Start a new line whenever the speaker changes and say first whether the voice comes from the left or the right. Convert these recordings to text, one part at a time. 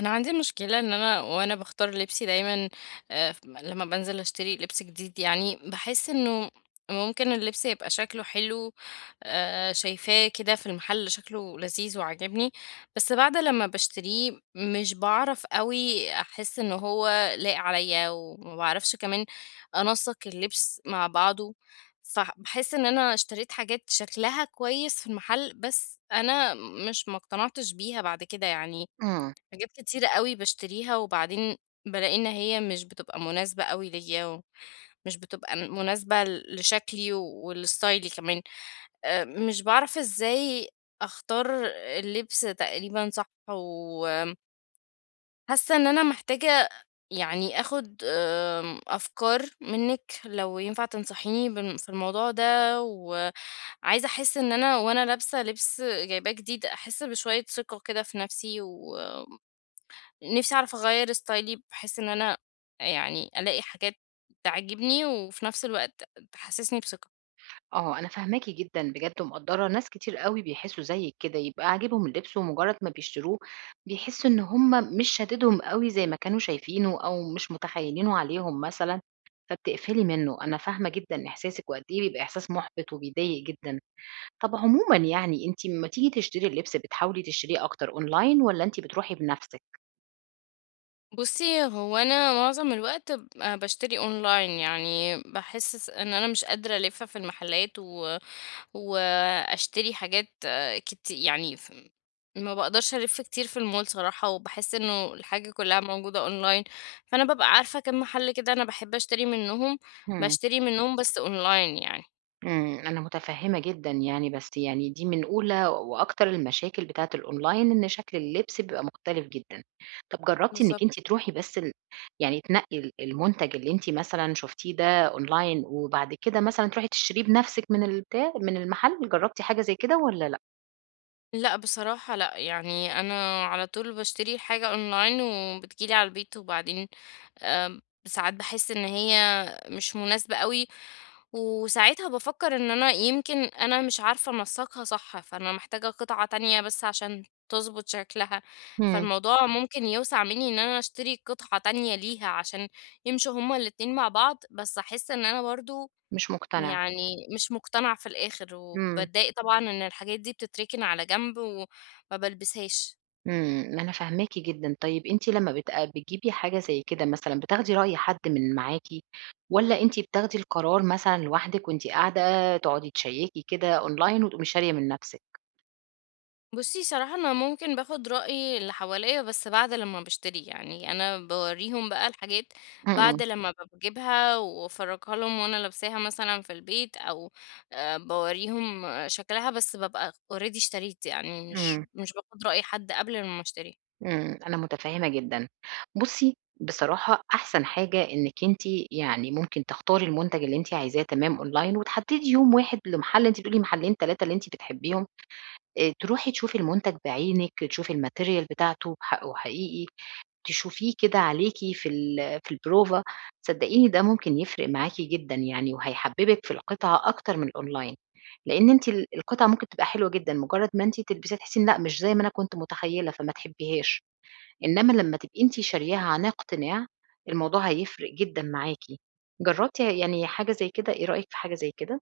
left: انا عندي مشكله ان وانا بختار لبسي دايما. لما بنزل اشتري لبس جديد، يعني بحس انه ممكن اللبس يبقى شكله حلو. شايفاه كده في المحل شكله لذيذ وعاجبني، بس بعد لما بشتريه مش بعرف قوي احس ان هو لايق عليا، وما بعرفش كمان انسق اللبس مع بعضه. فبحس ان انا اشتريت حاجات شكلها كويس في المحل، بس انا مش مقتنعتش بيها بعد كده يعني.
right: إمم،
left: حاجات كتيرة أوي باشتريها، وبعدين بالاقي إن هي مش بتبقى مناسبة أوي ليّا، ومش بتبقى مناسبة لشكلي ولستايلي كمان. مش باعرف إزاي أختار اللبس تقريبا صح، وحاسة إن أنا محتاجة يعني آخُد أفكار منِّك، لو ينفع تنصحيني في الموضوع ده. وعايزة أحس إن أنا وأنا لابسة لبس جايباه جديد، أحس بشوية ثقة كده في نَفْسي، و نفسي أعرف أغيّر ستايلي بحيث إن أنا يعني ألاقي حاجات تعجبني وفي نفس الوقت تحسسني بثقة.
right: آه، أنا فاهماكِ جدًا بجد ومقدّرة، ناس كتير أوي بيحسّوا زيِّك كده، يبقى عاجبهم اللبس ومجرّد ما بيشتروه بيحسّوا إن هم مش شاددهم أوي زي ما كانوا شايفينه أو مش متخيّلينه عليهم مثلًا، فبتقفلي منّه، أنا فاهمة جدًا إحساسِك وقد إيه بيبقى إحساس مُحبِط وبيضايق جدًا. طَب عمومًا يعني أنتِ أمّا تيجي تشتري اللبس بتحاولي تشتريه أكتر أونلاين والّا أنتِ بتروحي بنَفْسِك؟
left: بُصّي، هو أنا معظم الوقت باشتري أونلاين. يعني باحس إن أنا مش قادرة ألِف في المحلات، وأشتري حاجات يعني ف ما باقدرش ألِف كتير في المول صراحة، وباحس إنه الحاجة كلّها موجودة أونلاين. فأنا بابقى عارفة كام محل كده أنا باحب أشتري منّهم،
right: إمم.
left: باشتري منّهم بس أونلاين يعني.
right: إمم، أنا متفهمة جدًا يعني، بس يعني دي من أولى وأكتر المشاكل بتاعة الأونلاين إن شكل اللبس بيبقى مختلف جدًا. طب جربتِ إنِك
left: بالضبط.
right: أنتِ تروحي بس يعني تنقي المنتج اللي أنتِ مثلًا شُفتيه ده أونلاين، وبعد كده مثلًا تروحي تشتريه بنفسِك من المحل، جربتِ حاجة زي كده والّا لأ؟
left: لأ بصراحة لأ، يعني أنا على طول باشتري الحاجة أونلاين وبتجيلي على البيت، وبعدين آمم، ساعات باحس إن هي مش مناسبة أوي. وساعتها بافكر إن أنا يمكن أنا مش عارفة أنسّقها صح، فأنا محتاجة قطعة تانية بس عشان تضبط شكلها.
right: إمم،
left: فالموضوع ممكن يوسع مني إن أنا أشتري قطعة تانية ليها عشان يمشوا هُم الاتنين مع بعض، بس أحس إن أنا برضه
right: مش مقتنعة،
left: يعني مش مقتنعة في الآخر.
right: إمم.
left: وباتضايق طبعًا إن الحاجات دي بتتركن على جنب وما بالبسهاش.
right: إمم، أنا فاهماكِ جدًا، طيب أنتِ لمّا آه، بتجيبي حاجة زي كده مثلًا بتاخدي رأي حد من معاكِ، والّا أنتِ بتاخدي القرار مثلًا لوحدِك وأنتِ قاعدة تقعدي تشيّكي كده أونلاين وتقومي شارية من نفسِك؟
left: بُصّي صراحة أنا ممكن باخد رأي اللي حواليّا بس بعد لمّا باشتري. يعني أنا باورّيهم بقى الحاجات بعد
right: إمم،
left: لمّا باجيبها وأفرّجها لهم وأنا لابساها مثلًا في البيت، أو باورّيهم شكلها. بس بابقى already اشتريت، يعني مش
right: إمم،
left: مش باخد رأي حد قبل لمّا اشتري.
right: إمم، أنا متفهمة جدًا. بُصّي، بصراحة أحسن حاجة إنِّك أنتِ يعني ممكن تختاري المنتج اللي أنتِ عايزاه تمام أونلاين، وتحددي يوم واحد لمحل أنتِ بتقولي محلين 3 اللي أنتِ بتحبيهم، تروحي تشوفي المنتج بعينِك، تشوفي الmaterial بتاعته بحقه حقيقي، تشوفيه كده عليكِ في البروفة، صدقيني ده ممكن يفرق معاكِ جدًا يعني، وهيحببِك في القطعة أكتر من الأونلاين، لإن أنتِ القطعة ممكن تبقى حلوة جدًا، مجرد ما أنتِ تلبسيها تحسي إن لأ مش زي ما أنا كنت متخيلة، فما تحبيهاش، إنما لما تبقي أنتِ شارياها عن اقتناع، الموضوع هيفرق جدًا معاكِ. جربتِ يعني حاجة زي كده؟ إيه رأيِك في حاجة زي كده؟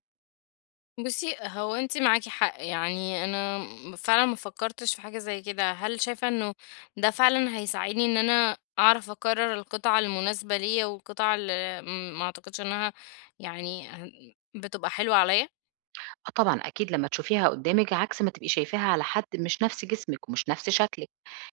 left: بُصّي، هو أنتِ معاكِ حق. يعني أنا فعلًا ما فكّرتش في حاجة زي كده. هل شايفة إنه ده فعلًا هيساعدني إن أنا أعرف أقرّر القطعة المناسبة ليّا، والقطعة اللي ما أعتقدش إنها يعني بتبقى حلوة عليّا؟
right: آه طبعًا أكيد لما تشوفيها قدامِك عكس ما تبقي شايفاها على حد مش نفس جسمِك ومش نفس شكلِك.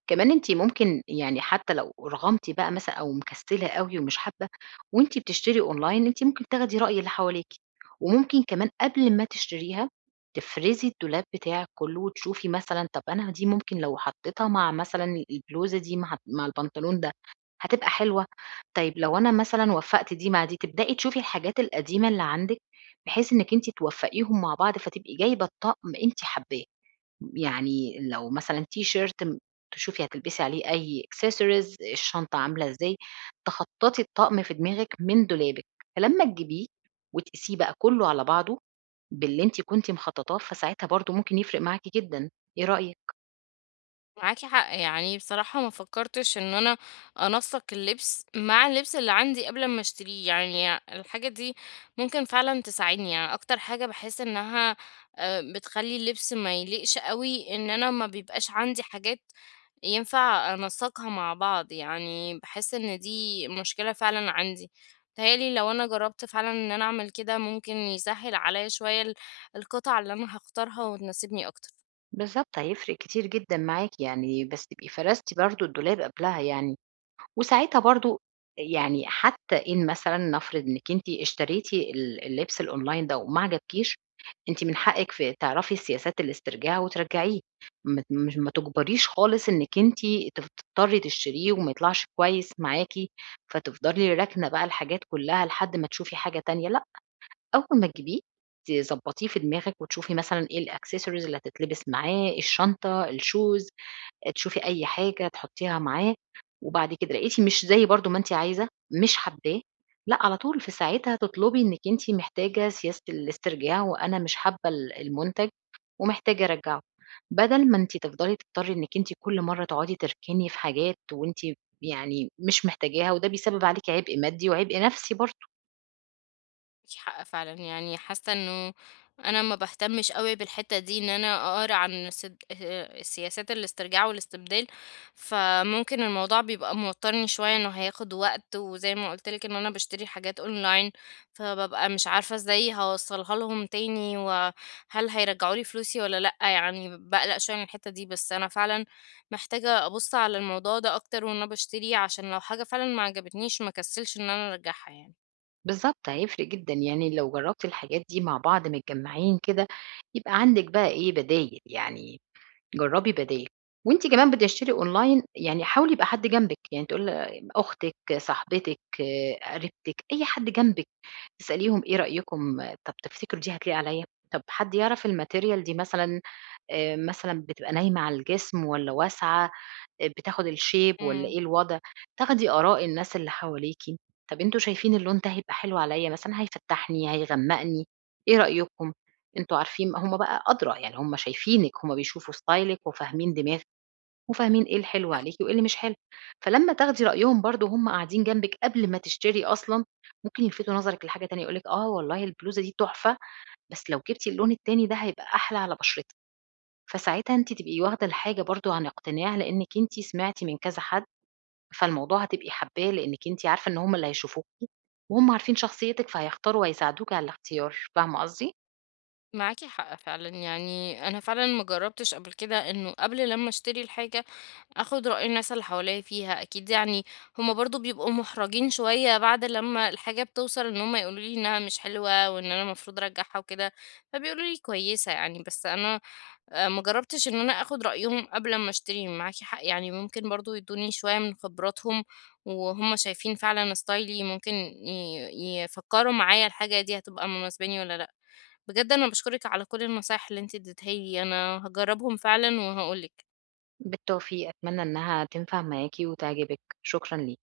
right: كمان أنتِ ممكن يعني حتى لو رغمتِ بقى مثلًا أو مكسلة أوي ومش حابة، وأنتِ بتشتري أونلاين أنتِ ممكن تاخدي رأي اللي حواليكِ، وممكن كمان قبل ما تشتريها تفرزي الدولاب بتاعِك كله وتشوفي مثلًا طب أنا دي ممكن لو حطيتها مع مثلًا البلوزة دي مع البنطلون ده هتبقى حلوة، طيب لو أنا مثلًا وفّقت دي مع دي تبدئي تشوفي الحاجات القديمة اللي عندِك، بحيث إنِك أنتِ توفّقيهم مع بعض فتبقي جايبة الطقم أنتِ حاباه. يعني لو مثلًا تيشيرت تشوفي هتلبسي عليه أي accessories الشنطة عاملة إزاي، تخطّطي الطقم في دماغِك من دولابِك، فلمّا تجيبيه وتقيسيه بقى كلّه على بعضه باللي أنتِ كنتِ مخطّطاه، فساعتها برضه ممكن يفرق معاكِ جدًا، إيه رأيِك؟
left: معاكِ حق، يعني بصراحة ما فكّرتش إن أنا أنسّق اللبس مع اللبس اللي عندي قبل أمّا أشتريه. يعني الحاجة دي ممكن فعلًا تساعدني. يعني أكتر حاجة باحس إنها بتخلّي اللبس ما يليقش أوي إن أنا ما بيبقاش عندي حاجات ينفع أنسّقها مع بعض. يعني باحس إن دي مشكلة فعلًا عندي. متهيأ لي لو أنا جرّبت فعلًا إن أنا أعمل كده، ممكن يسهّل عليّا شوية القطع اللي أنا هاختارها وتناسبني أكتر.
right: بالضبط، هيفرق كتير جدًا معاكِ يعني، بس تبقي فرزتِ برضه الدولاب قبلها يعني. وساعتها برضه يعني حتى إن مثلًا نفرض إنِّك أنتِ اشتريتِ اللبس الأونلاين ده وما عجبكيش، أنتِ من حقِّك في تعرفي سياسات الاسترجاع وترجعيه، ما ت مش ما تُجبريش خالص إنِّك أنتِ تف تضطري تشتريه وما يطلعش كويس معاكِ، فتفضلي راكنة بقى الحاجات كلّها لحد ما تشوفي حاجة تانية، لأ، أول ما تجيبيه تضبّطيه في دماغِك وتشوفي مثلًا إيه الaccessories اللي هتتلبس معاه، الشنطة، الshoes تشوفي أي حاجة تحطّيها معاه، وبعد كده لقيتِ مش زي برضه ما أنتِ عايزة، مش حابّاه، لأ على طول في ساعتها تطلبي إنِّك أنتِ محتاجة سياسة الاسترجاع وأنا مش حابّة المنتج ومحتاجة أرجّعه، بدل ما أنتِ تفضلي تضطرّي إنِّك أنتِ كل مرّة تقعدي تركني في حاجات وأنتِ يعني مش محتاجاها، وده بيسبب عليكِ عبء مادي وعبء نفسي برضه،
left: معاكِ حق فعلًا. يعني حاسة إنه أنا ما باهتمش أوي بالحتّة دي إن أنا أقرا عن سد سياسات الاسترجاع والاستبدال. فممكن الموضوع بيبقى موتّرني شوية إنه هياخد وقت، وزي ما قُلت لِك إن أنا باشتري حاجات online، فبابقى مش عارفة إزاي هاوصّلها لهم تاني، وهل هيرجعوا لي فلوسي والّا لأ. يعني باقلق شوية من الحتّة دي، بس أنا فعلًا محتاجة أبُص على الموضوع ده أكتر، وإن أنا باشتري عشان لو حاجة فعلًا ما عجبتنيش ما اكسّلش إن أنا أرجّعها يعني.
right: بالضبط هيفرق جدًا يعني لو جرّبتِ الحاجات دي مع بعض متجمّعين كده، يبقى عندِك بقى إيه بدايل يعني جرّبي بدايل، وأنتِ كمان بتشتري أونلاين يعني حاولي يبقى حد جنبِك، يعني تقول أختِك، صاحبتِك، قريبتِك، أي حد جنبِك، تسأليهم إيه رأيكم طَب تفتكروا دي هتليق عليَّ؟ طَب حد يعرف الmaterial دي مثلًا مثلًا بتبقى نايمة على الجسم والّا واسعة؟ بتاخد الshape والّا
left: إمم.
right: إيه الوضع، تاخدي آراء الناس اللي حواليكِ، طَب أنتم شايفين اللون ده هيبقى حلو عليَّ مثلًا هيفتّحني، هيغمّقني، إيه رأيكم؟ أنتم عارفين هم بقى أدرى، يعني هم شايفينِك، هم بيشوفوا ستايلِك وفاهمين دماغِك وفاهمين إيه الحلو عليكِ وإيه اللي مش حلو، فلمّا تاخدي رأيهم برضه وهم قاعدين جنبِك قبل ما تشتري أصلًا، ممكن يلفتوا نظرِك لحاجة تانية يقولوا لِك آه والله البلوزة دي تحفة، بس لو جبتِ اللون التاني ده هيبقى أحلى على بشرتِك، فساعتها أنتِ تبقي واخدة الحاجة برضه عن اقتناع لإنِّك أنتِ سمعتِ من كذا حد فالموضوع هتبقي حابّاه لإنِّك أنتِ عارفة إن هُم اللي هيشوفوكِ، وهُم عارفين شخصيتِك فهيختاروا وهيساعدوكِ على الاختيار، فاهمة قصدي؟
left: معاكي حق فعلا. يعني انا فعلا ما جربتش قبل كده انه قبل لما اشتري الحاجه اخد راي الناس اللي حواليا فيها. اكيد يعني هما برضو بيبقوا محرجين شويه بعد لما الحاجه بتوصل ان هما يقولوا لي انها مش حلوه وان انا المفروض ارجعها وكده، فبيقولوا لي كويسه يعني. بس انا ما جربتش ان انا اخد رايهم قبل ما اشتري. معاكي حق، يعني ممكن برضو يدوني شويه من خبراتهم وهم شايفين فعلا ستايلي، ممكن يفكروا معايا الحاجه دي هتبقى مناسباني ولا لا. بجد أنا باشكرِك على كل النصايح اللي أنتِ اديتيها لي، أنا هاجرّبهم فعلًا وهاقول لِك.
right: بالتوفيق، أتمنى إنها تنفع معاكِ وتعجبِك، شكرًا ليكِ.